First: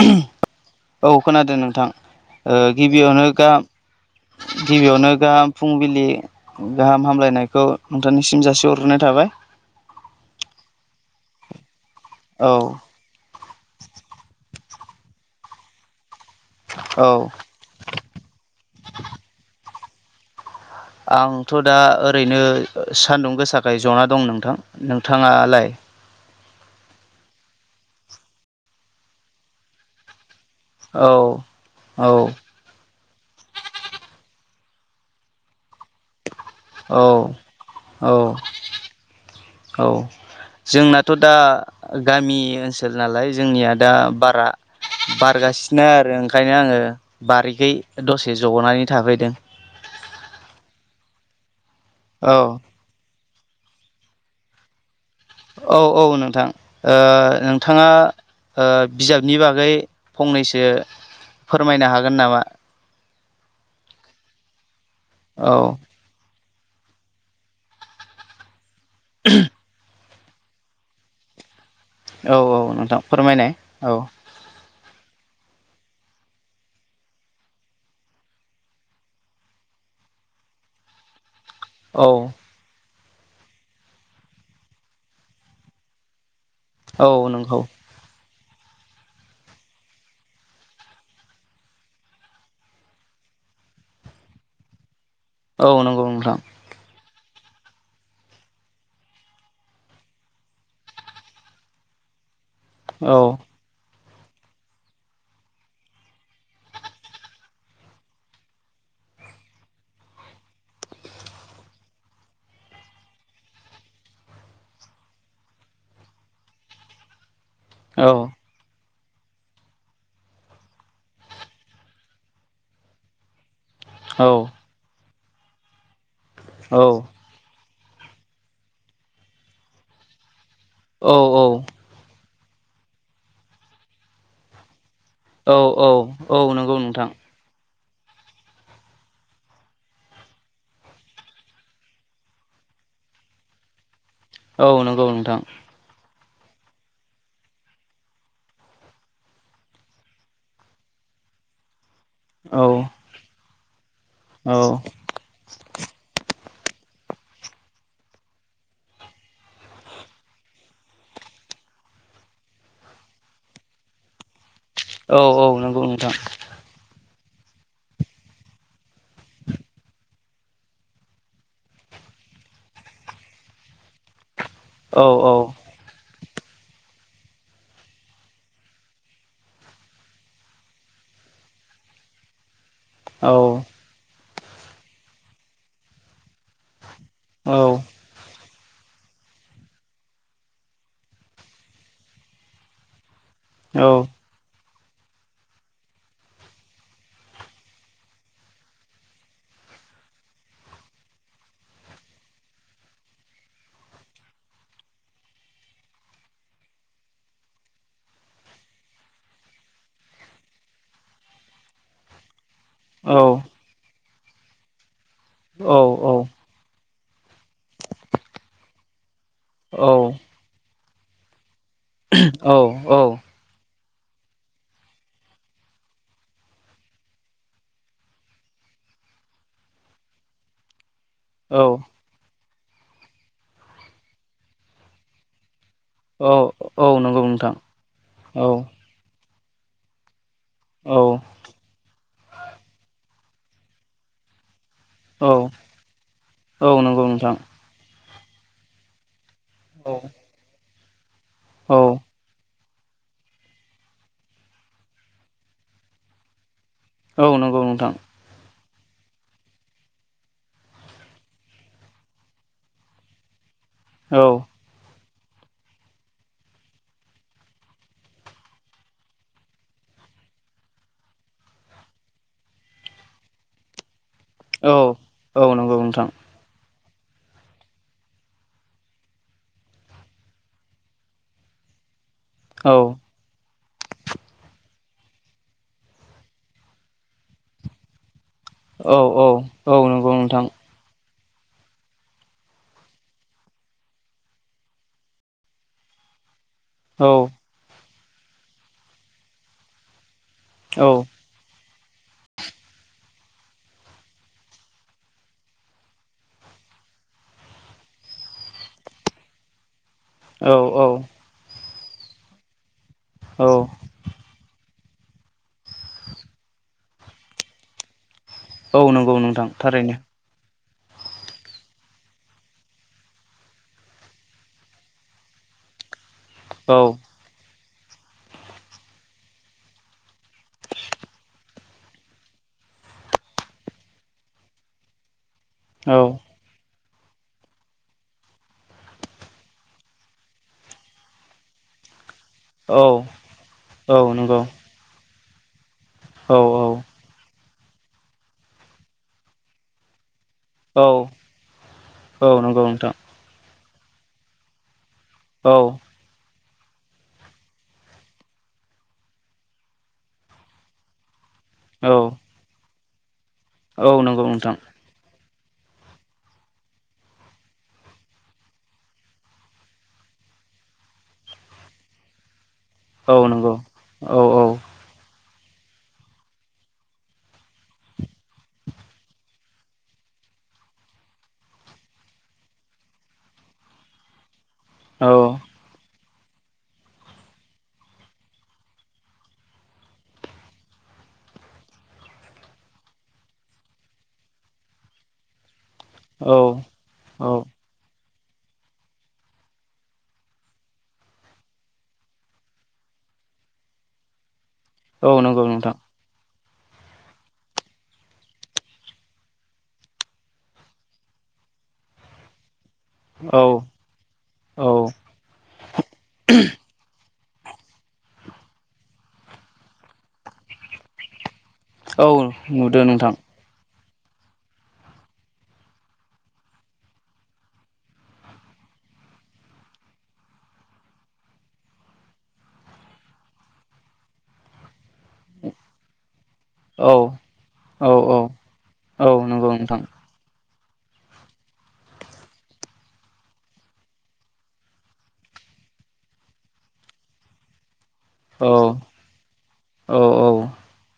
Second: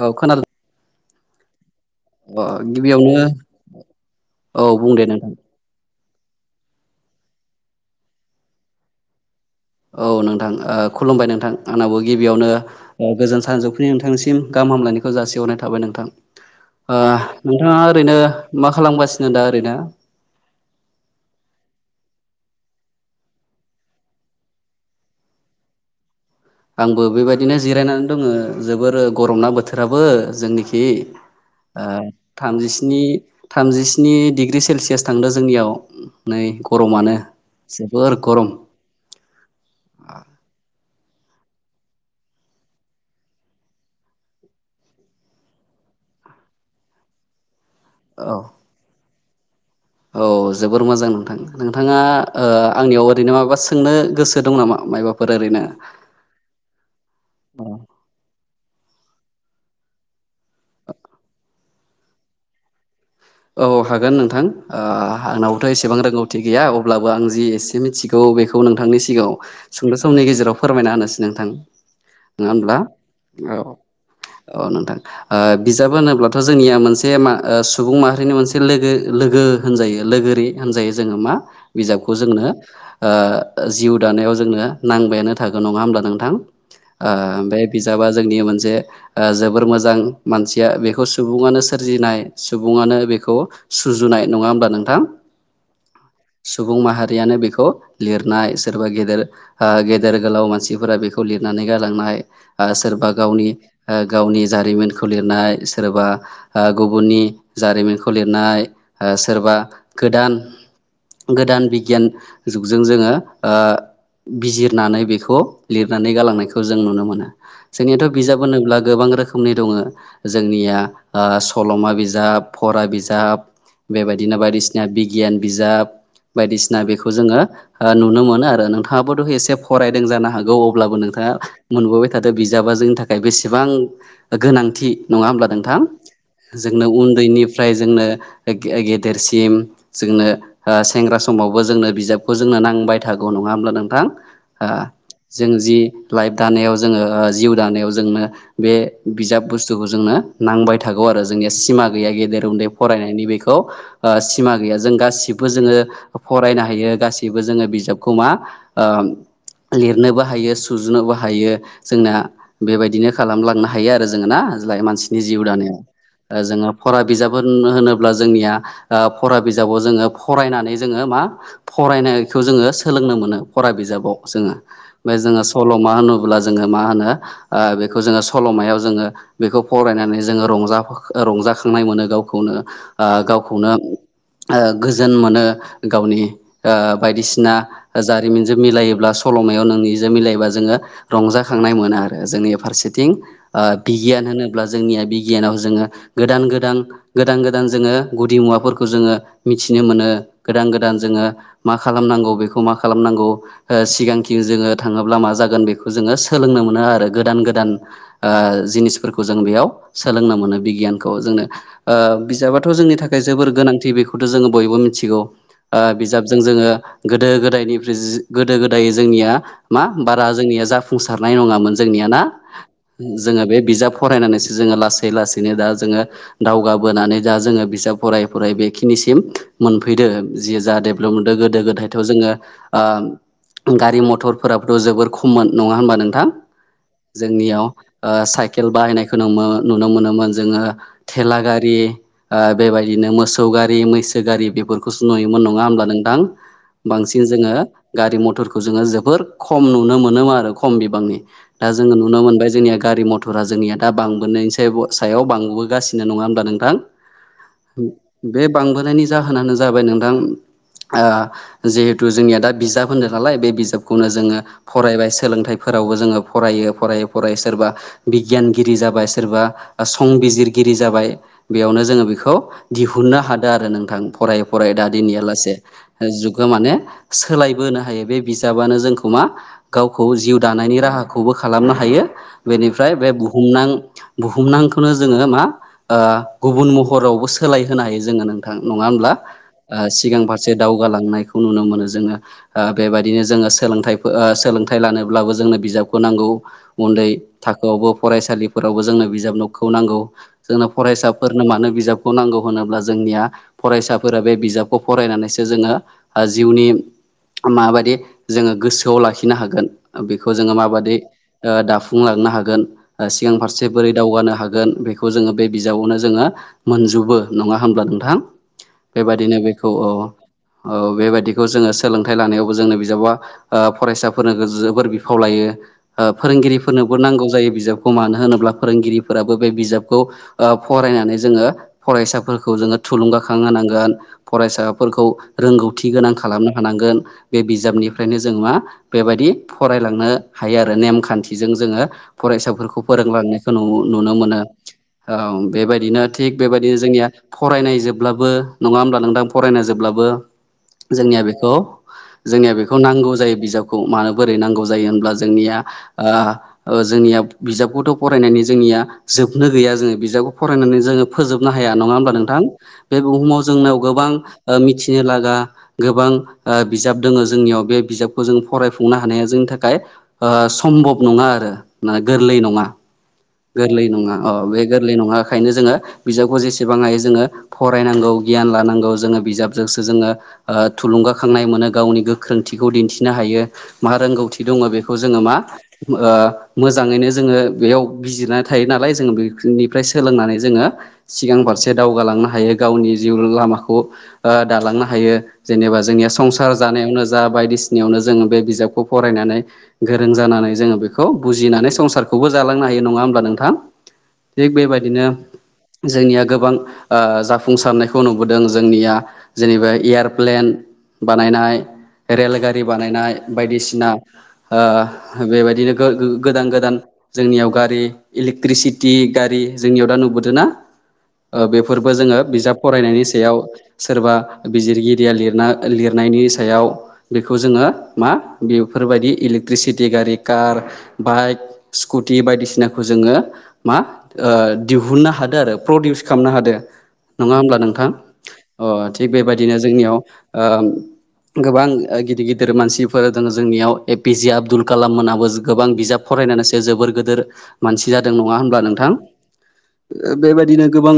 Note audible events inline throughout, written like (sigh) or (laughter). औ खोनादों औ खोनादों नोंथां अ ओ गिबियावनो गा औ बुंदे गिबियावनो गाहाम फुंबिलि गाहाम हामलायनायखौ नोंथांनिसिम जासे हरग्रोनाय थाबाय। औ नोंथां खुलुमबाय नोंथां आंनाबो गिबियावनो औ गोजान सानजौफुनि नोंथांनिसिम गाहाम हामलायनायखौ जासिहरनाय थाबाय नोंथां। औ नोंथाङा ओरैनो मा खालामगासिनो दा ओरैनो आंथ' दा ओरैनो सान्दुं गोसाखाय जना दं नोंथां। नोंथाङा लाय आंबो बेबायदिनो जिरायनानै दङ जोबोर गरम ना बोथोराबो जोंनिखि औ बि औ थामजिस्नि थामजिस्नि डिग्र्रि सेलसियास थांदों जोंनियाव नै औ गरमानो औ जोबोर गरम' औ! जोंनाथ' दा गामि ओनसोल नालाय जोंनिया दा बारा बारगासिनो आरो ओंखायनो आङो बारिखै औ दसे जग'नानै थाफैदों। औ जोबोर मोजां नोंथां नोंथाङा ओ औ आंनियाव ओरैनो माबा सोंनो गोसो दं नामा मायबा औ औ नोंथां। ओ नोंथाङाओ बिजाबनि बागै फंनैसो फोरमायनो हागोन नामा? औ हागोन नोंथां औ आंनावथ' एसेबां रोंगौथि गैया अब्लाबो आं जि एसे मिथिगौ बेखौ नोंथांनि सिगाङाव सुंद' समनि गेजेराव फोरमायना होनोसै नोंथां औ नङा औ होमब्ला नोंथां फोरमायनाय औ। औ नोंथां बिजाब होनोब्लाथ' जोंनिया मोनसे म सुबुं माहारि मोनसे लोगो लोगो होनजायो लोगोरि होनजायो जोङो मा? औ बिजाबखौ जोंनो जिउ दानायाव जोंनो नांबायानो थागोन नङा होमब्ला नोंथां औ नंगौ बिजाबा जोंनि मोनसे जोबोर मोजां मानसिया बेखौ सुबुङानो सोरजिनाय सुबुङानो बेखौ सुजुनाय नङा होमब्ला नोंथां? औ नंगौ नोंथां। सुबुं माहारियानो बेखौ लिरनाय सोरबा गेदेर गेदेर गोलाव मानसिफोरा बेखौ लिरनानै गालांनाय सोरबा औ गावनि गावनि जारिमिनखौ लिरनाय सोरबा गुबुननि जारिमिनखौ लिरनाय सोरबा गोदान गोदान बिगियान जुगजों जोङो बिजिरनानै बेखौ लिरनानै गालांनायखौ जों नुनो मोनो औ जोंनियाथ' बिजाब होनब्ला गोबां रोखोमनि दङ जोंनिया सल'मा बिजाब फरा बिजाब बिज औ बेबायदिनो बायदिसिना बिगियान बिजाब बायदिसिना औ बेखौ जोङो नुनो मोनो आरो नोंथाङाबोथ' एसे फरायदों जानो हागौ अब्लाबो औ नोंथाङा मोनबोबाय बिजाबा जोंनि थाखाय बेसेबां गोनांथि नङा होमब्ला औ नोंथां औ औ नंगौ जोंनो नोंथां उन्दैनिफ्राय जोंनो गेदेरसिम जोंनो सेंग्रा समावबो जोंनो बिजाबखौ जोंनो नांबाय थागौ नङा होमब्ला नोंथां औ नंगौ नोंथां जों जि लाइफ दानायाव जोङो जिउ दानायाव जोंनो बे बिजाब बुस्थुखौ जोंनो नांबाय थागौ आरो जोंनि सिमा गैया गेदेर औ उन्दै फरायनायनि बेखौ औ सिमा गैया जों गासिबो बो जोङो फरायनो हायो गासैबो जोङो बिजाबखौ मा ओ लिरनोबो हायो सुजुनोबो हायो जोंना बेबायदिनो खालामलांनो हायो आरो जोङो ना जाय औ मानसिनि जिउ औ नंगौ नोंथां दानाया जोङो फरा बिजाब होनोब्ला जोंनिया फरा बिजाबाव जोङो फरायनानै जोङो मा फरायनायखौ जोङो सोलोंनो मोनो फरा बिजाबाव जोङो औ बे औ जोङो फल' मा होनोब्ला जोङो मा होनो बेखौ जोङो सल'मायाव जोङो बेखौ फरायनानै जोङो रंजा रंजाखांनाय मोनो गाव खौनो औ गावखौनो गोजोन मोनो गावनि बायदिसिना औ जारिमिनजों मिलायोब्ला सल'मायाव नोंनिजों मिलायोबा जोङो रंजाखांनाय मोना आरो जोंनि फारसेथिं औ बिगियान होनोब्ला जोंनिया बिगियानाव जोङो गोदान गोदान गोदान गोदान जोङो गुदि मुवाफोरखौ जोङो मिथिनो मोनो गोदान गोदान जोङो मा खालामनांगौ बेखौ मा खालामनांगौ। सिगांखि जोङो थाङोब्ला मा जागोन बेखौ जोङो सोलोंनो मोनो आरो गोदान गोदान। जिनिसफोरखौ जों बेयाव सोलोंनो मोनो बिगियानखौ जोंनो। बिजाबाथ' जोंनि थाखाय जोबोर गोनांथि बेखौथ' जोङो बयबो मिथिगौ। बिजाबजों जोङो गोदो गोदायनिफ्राय गोदो गोदाय जोंनिया मा बारा जोंनिया जाफुंसारनाय नङामोन जोंनिया ना औ जोङो बे बिजाब फरायनानैसो जोङो लासै लासैनो दा जोङो दावगाबोनानै जा जोङो बिजाब फराय फराय बेखिनिसिम मोनफैदो जि जाहाथे मोनदों गोदो गोदाय औ जोङो गारि मथराबोथ' जोबोर खममोन नङा होनबा नों दा औ औ नंगौ नोंथां जोंनियाव औ साइकेल बाहायनायखौ नुनो मोनोमोन जोङो औ लागारि बेबायदिनो मोसौ गारि मैसो गारि बेफोर खौसो औ नुयोमोन नङा होमब्ला नोंथां औ नंगौ बांसिन नोंथां जोङो गारि मथरखौ जोङो जोबोर खम नुनो मोनोमोन आरो खम बिबांनि दा जोङो औ नुना मोनबाय जोंनिया गारि मथर थुरा जोंनिया दा बांबोनायनि सायाव बांबोगासिनो नङा होमब्ला नोंथां। औ नंगौ नोंथां। बे बांबोनायनि जाहोनानो जाबाय नोंथां जिहेथु जोंनिया दा बिजाब होन्दों नालाय बे बिजाबखौनो औ जोङो फरायबाय सोलोंथाइफोरावबो जोङो फरायो फरायै फरायै सोरबा बिगियानगिरि जाबाय सोरबा संबिजिर गिरि जाबाय बेयावनो जोङो बेखौ दिहुननो हादों आरो नोंथां फराय फराय दा औ दिननिया लासे औ नंगौ नोंथां जुगा माने सोलायबोनो हायो बे बिजाबानो जोंखौ मा गावखौ जिउ दानायनि राहाखौबो खालामनो हायो। औ बेनिफ्राय बे बुहुमनां बुहुमनांखौनो जोङो मा गुबुन महरावबो सोलाय होनो हायो जोङो नों नङा औ होनब्ला औ औ नंगौ सिगां नोंथां फारसे दावगालांनायखौ नुनो मोनो जोङो। बेबायदिनो जोङो सोलोंथाइ सोलोंथाइ लानोब्लाबो जोंनो बिजाबखौ नांगौ। उन्दै औ थाखोआवबो फरायसालिफोरावबो जोंनो बिजाबनोखौ नांगौ जोंनो औ फरायसा फोरनो मानो बिजाबखौ नांगौ होनोब्ला जोंनिया फरायसाफोरा बे बिजाबखौ फरायनानैसो जोङो जिउनि माबायि जोङो गोसोआव लाखिनो हागोन। बेखौ औ जोङो माबायदि दाफुंलांनो हागोन सिगां फारसे औ बोरै दावगानो हागोन बेखौ जोङो बे बिजाबावनो जोङो मोनजोबो नङा होब्ला नोंथां। औ नंगौ बेबायदिनो नोंथां बेखौ औ थारैनो औ बेबायदिखौ जोङो सोलोंथाइ लानायावबो जोंनो बिजाबा फरायसाफोरनो जोबोर बिफाव लायो। फोरोंगिरिफोरनोबो औ नांगौ जायो बिजाबखौ मानो होनोब्ला फोरोंगिरिफोराबो बे बिजाबखौ खौ फरायनानै जोङो फरायसाफोरखौ जोङो थुलुंगाखां होनांगोन। फरायसाफोरखौ रोंगौथि गोनां औ खालामनो हानांगोन। बे बिजाबनिफ्रायनो जों मा बेबायदि फरायलांनो हायो आरो नेमखान्थिजों जोङो औ फरायसाफोरखौ फोरोंलांनायखौ औ नुनो मोनो नंगौ औ बेबायदिनो औ थिग औ बेबायदिनो जोंनिया फरायनाय जोबब्लाबो नङा होमब्ला नोंथां फरायना जोब्लाबो औ जोंनिया बेखौ औ जोंनिया नंगौ बेखौ नोंथां नांगौ जायो बिजाबखौ मानो बोरै नांगौ जायो होनब्ला जों जोंनिया औ ओ ओ जोंनिया बिजाबखौथ' फरानायनि जोंनिया जोबनो गैया। जों बिजाबखौ फरायनानै जोङो फोजोबनो हाया नङा औ होनोमब्ला नोंथां। बे बुहुमाव जोंनाव औ गोबां नंगौ नोंथां मिथिनो लागा गोबां ओ बिजाब दङ जोंनियाव बे बिजाबखौ जों फरायफुंनो हानाया जोंनि थाखाय। ओ सम्बक नङा आरो गोरलै नङा औ नंगौ गोरलै नङा औ अ' औ बे गोरलै नङा ओखायनो जोङो बिजाबखौ जेसेबां हायो जोङो फरायनांगौ गियान लानांगौ जोङो बिजाबजोंसो जोङो ओ थुलुंगाखांनाय मोनो गावनि गोख्रोंथिखौ दिन्थिनो हायो मा रोंगौथि दङ बेखौ औ जोङो मा मोजाङैनो जोङो बेयाव बिजिरनानै थायो नालाय जोङो बेनिफ्राय सोलोंनानै जोङो सिगां फारसे दावगालांनो हायो गावनि जिउ लामाखौ ओ दालांनो हायो जेनेबा जोंनिया औ संसार जानायावनो जा औ बायदिसिना नियावनो जोङो बे बिजाबखौ फरायनानै गोरों जानानै जोङो बेखौ बुजिनानै संसारखौबो जालांनो हायो नङा होमब्ला नोंथां थिग बेबायदिनो औ नंगौ नोंथां जोंनिया गोबां ओ जाफुंसारनायखौ नुबोदों जोंनिया जेनेबा एयारप्लेन बानायनाय रेलगारि बानायनाय औ बायदिसिना ओ औ बेबायदिनो गोदान गोदान जोंनियाव गारि इलेक्ट्रिसिटि गारि जोंनियाव दा नुबोदों ना ओ बेफोरबो औ जोङो बिजाब नुदों फरायनायनि नोंथां सायाव सोरबा बिजिरगिरिया लिरना लिरनायनि सायाव बेखौ जोङो मा बेफोरबायदि इलेक्ट्रिसिटि गारि कार बाइक स्कुटि बायदिसिनाखौ जोङो मा ओ दिहुननो हादों आरो प्रडिउस खालामनो हादों औ नङा होमब्ला औ नोंथां अ' औ थिग नंगौ बेबायदिनो नोंथां जोंनियाव‍ ओम गोबां गिदिर गिदिर मानसिफोर दङ जोंनियाव एपिजे आबदुल कालाम मोनाबो गोबां बिजाब फरायसो जोबोर गोदोर मानसि जादों नङा औ होनब्ला नोंथां औ औ बेबायदिनो गोबां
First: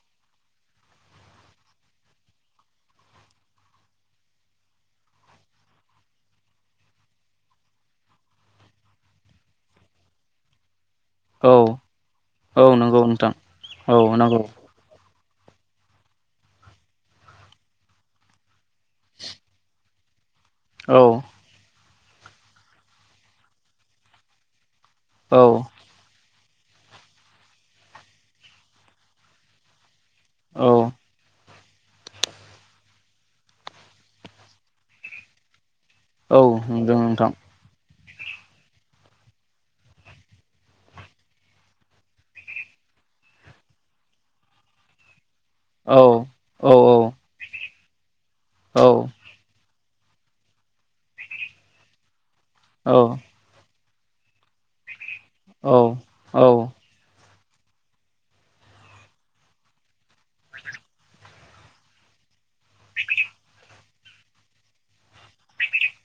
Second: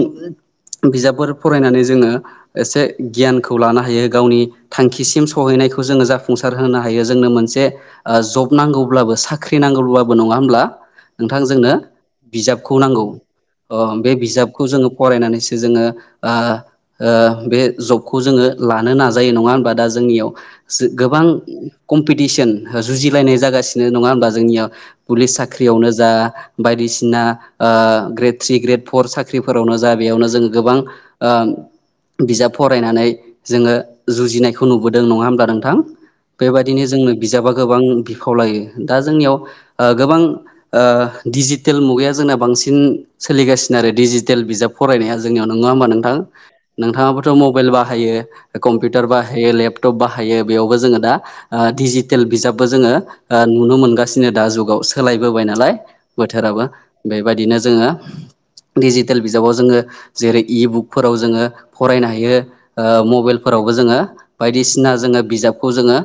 बिजाबफोर फरायनानै जोङो एसे गियानखौ लानो हायो गावनि थांखिसिम सहैनायखौ जोङो जाफुंसार होनो हायो जोंनो मोनसे ओ जब नांगौब्लाबो साख्रि नांगौब्लाबो नङा होमब्ला औ नोंथांजोंनो औ बिजाबखौ नंगौ नांगौ नोंथां ओ औ बे नंगौ बिजाबखौ जोङो फरायनानैसो जोङो ओ ओ बे जबखौ जोङो लानो नाजायो नङा होमबा दा जोंनियाव औ गोबां कम्पिटिसन जुजिलायनाय जागासिनो नङा होनोमब्ला जोंनियाव पुलिस औ साख्रियावनो जा बायदिसिना O grade three grade four साख्रि ख्रिफोरावनो जा बेयावनो जोङो औ गोबां बिजाब फरायनानै जोङो जुजिनायखौ नुबोदों नङा होमब्ला नोंथां बेबायदिनो नंगौ जोंनो नोंथां बिजाबा गोबां बिफाव लायो दा जोंनियाव गोबां ओ दिजि दिडिजिटेल मुगाया जोंना बांसिन सोलिगासिनो आरो डिजिटेल बिजाब फरायनाया। जोंनियाव नङा होमबा औ नोंथां औ नोंथाङाबोथ' मबाइल बाहायो कम्पिउटार बाहायो। लेपटप बाहायो बेयावबो जोङो दा ओ डिजिटेल बिजाबबो जोङो। ओ नुनो मोनगासिनो दा जुगाव सोलायबोबाय नालाय। औ औ बोथोराबो बेबायदिनो जोङो दिडिजिटेल बिजाबाव जोङो जेरै इबुकफोराव जोङो फरायनो हायो। ओ मबाइलफोरावबो जोङो बायदिसिना जोङो बिजाबखौ जोङो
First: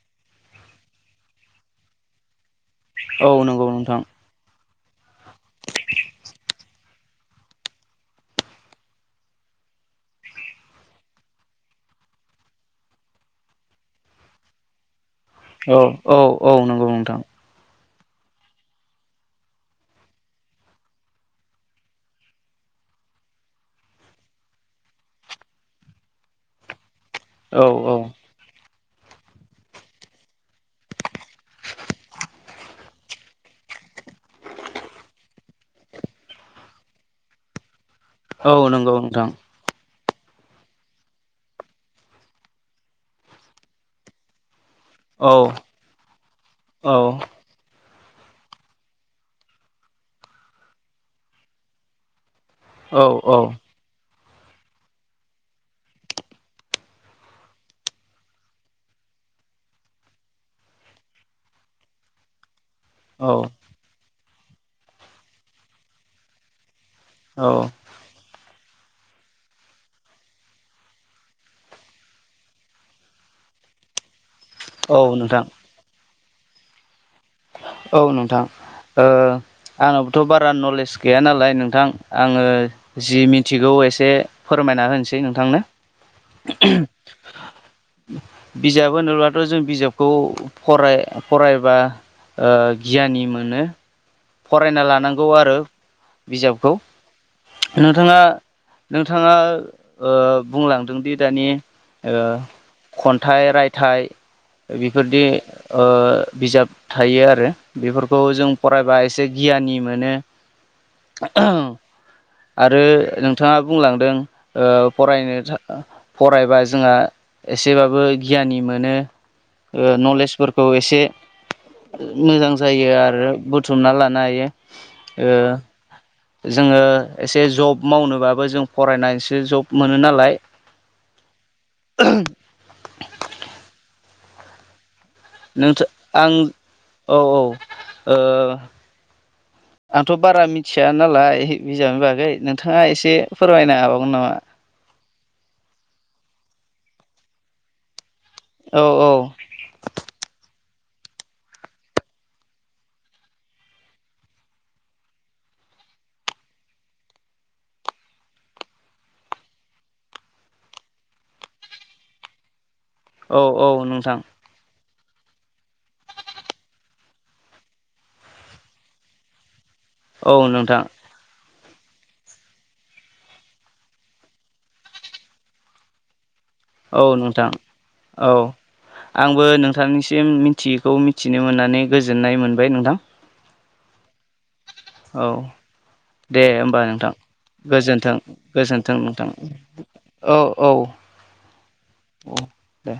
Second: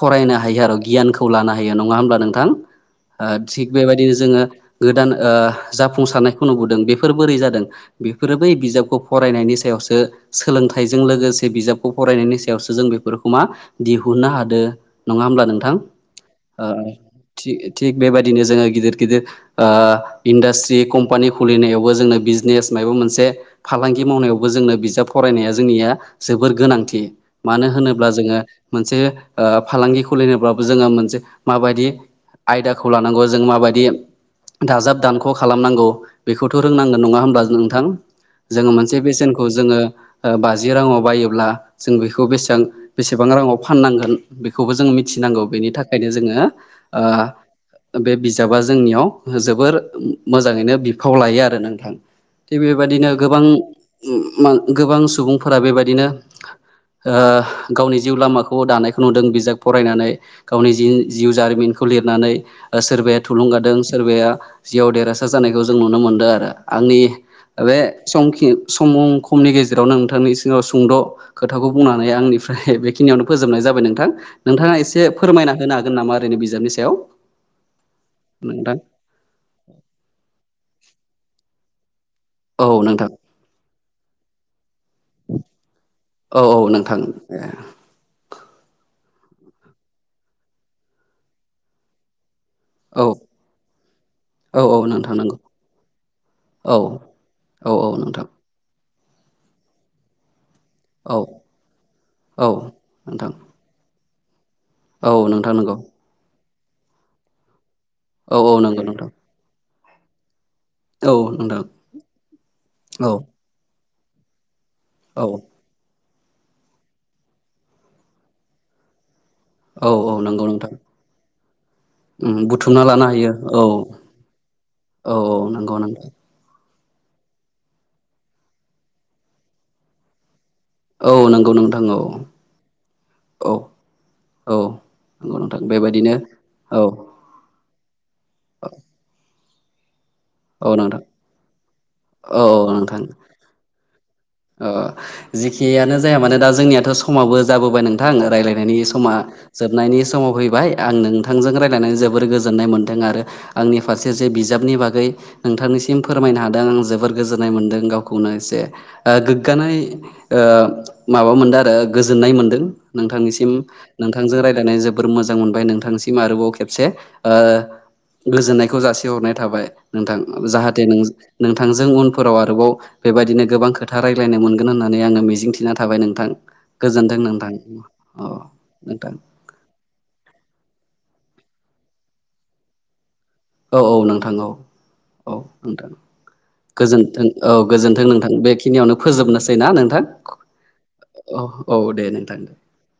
फरायनो हायो आरो गियानखौ लानो हायो नङा होमब्ला नोंथां। औ ओ नंगौ थिग नोंथां बेबायदिनो जोङो गोदान ओ जाफुंसारनायखौ नुबोदों। बेफोर बोरै जादों बेफोरो बै बिजाबखौ फरायनायनि सायावसो सोलोंथाइजों लोगोसे बिजाबखौ फरायनायनि सायावसो जों बेफोरखौ मा दिहुननो हादो नङा होमब्ला नोंथां। औ औ औ नंगौ ओ नोंथां औ थि-थिग बेबायदिनो जोङो गिदिर गिदिर ओ इन्डास्ट्रि कम्पानि खुलिनायावबो जोंनो बिजनेस माइबा मोनसे फालांगि मावनायावबो जोंनो बिजाब फरायनाया जोंनिया जोबोर गोनांथि। मानो होनोब्ला जोङो मोनसे ओ फालांगि खुलिनोब्लाबो जोङो मोनसे माबायदि आयदाखौ लानांगौ जों माबायदि दाजाब दानख' खालामनांगौ बेखौथ' रोंनांगोन नङा होमब्ला नोंथां। औ जोङो मोनसे नंगौ नोंथां बेसेनखौ जोङो ओ बाजि राङाव बायोब्ला जों बेखौ बेसां बेसेबां राङाव फाननांगोन बेखौबो जों मि औ मिथिनांगौ बेनि थाखायनो जोङो औ ओ बे बिजाबा जोंनियाव जोबोर मोजाङैनो बिफाव लायो आरो नोंथां थिग औ बेबायदिनो गोबां उम मा गोबां सुबुंफोरा बेबायदिनो ओ गावनि जिउ लामाखौ दानायखौ नुदों बिजाब फरायनानै गावनि जिन जिउ जारिमिनखौ लिरनानै सोरबाया थुलुंगादों सोरबाया जिउआव देरहासार जानायखौ जों नुनो मोनदों आरो आंनि बे समखि समुं खमनि गेजेरावनो नोंथांनि सिगाङाव सुंद' खोथाखौ बुंनानै आंनिफ्राय बेखिनियावनो फोजोबनाय जाबाय नोंथां। नोंथाङा औ एसे नोंथां फोरमायना होनो हागोन नामा ओरैनो बिजाबनि सायाव। औ नोंथां ओ आंनावबोथ' बारा नलेज गैया नालाय नोंथां आङो औ नोंथां जि मिथिगौ एसे फोरमायना होनोसै नोंथांनो औ औ नोंथां ए। बिजाब होनोब्लाथ' जों बिजाबखौ फराय फरायबा ओ औ गियानि मोनो। औ औ फरायना नोंथां लानांगौ नंगौ आरो औ बिजाबखौ औ औ नोंथाङा नोंथां नोंथाङा ओ बुंलां जोंदि औ दानि ओ औ नोंथां खन्थाइ रायथाइ औ बेफोरदि नोंथां नंगौ ओ बिजाब थायो आरो बेफोरखौ औ जों औ नंगौ नोंथां फरायबाय दि गियानि मोनो। औ नोंथां आरो औ नोंथाङा बुंलांदों ओ औ फरायनो था फरायबा जोंहा एसेबाबो गियानि मोनो। औ ओ औ नंगौ नलेजफोरखौ नोंथां एसे उम मोजां बुथुमना जायो लानो हायो आरो औ बुथुमना लानो हायो औ ओ नंगौ नोंथां जोङो एसे जब मावनोबाबो जों फरायनानैसो जब मोनो नालाय औ नंगौ नोंथां औ औ औ। नंगौ नोंथां नोंथ बेबायदिनो आं औ औ ओ (inaudible) आंथ' बारा औ मिथिया नोंथां नालाय बिजाबनि बागै औ औ नोंथाङा नोंथां एसे फोरमायनो हाबावगोन नामा। अ जेखियानो जाया मानोे दा जोंनियाथ' समाबो जाबोबाय नोंथां रायलायनायनि औ औ समा जोबनायनि समाव फैबाय आं नोंथांजों रायलायनानै जोबोर गोजोननाय मोन्दों आरो रैखाथि आंनि फारसे जे बिजाबनि बागै नोंथांनिसिम फोरमायनो हादों जोबोर गोजोननाय मोनदों गावखौनो एसे ओ गोग्गानाय ओ माबा मोनदो आरो गोजोननाय मोनदों औ नोंथांनिसिम औ नोंथां नोंथांजों रायलायनाय जोब बोर मोजां मोनबाय नोंथांसिम आरोबाव खेबसे ओ गोजोननायखौ जासिहरनाय थाबाय। नोंथां औ जाहाथे नोंथां नोंज नोंथांजों उनफोराव आरोबाव बेबायदिनो गोबां खोथ था रायजलायनानो मोनगोन होननानै आङो मिजिं थिना थाबाय नोंथां। गोजोनदों नोंथां अ नोंथां। थांनिसिम मिथियैखौ मिथिनो मोननानै गोजोननाय मोनबाय नोंथां। औ औ नोंथां औ औ नोंथां। दे होमबा नोंथां गोजोनथों औ गोजोनथों गोजोन्थों नोंथां बेखिनियावनो गोजोन्थों नोंथां फोजोबनोसै ना नोंथां औ औ अ अ औ दे औ नोंथां। दे।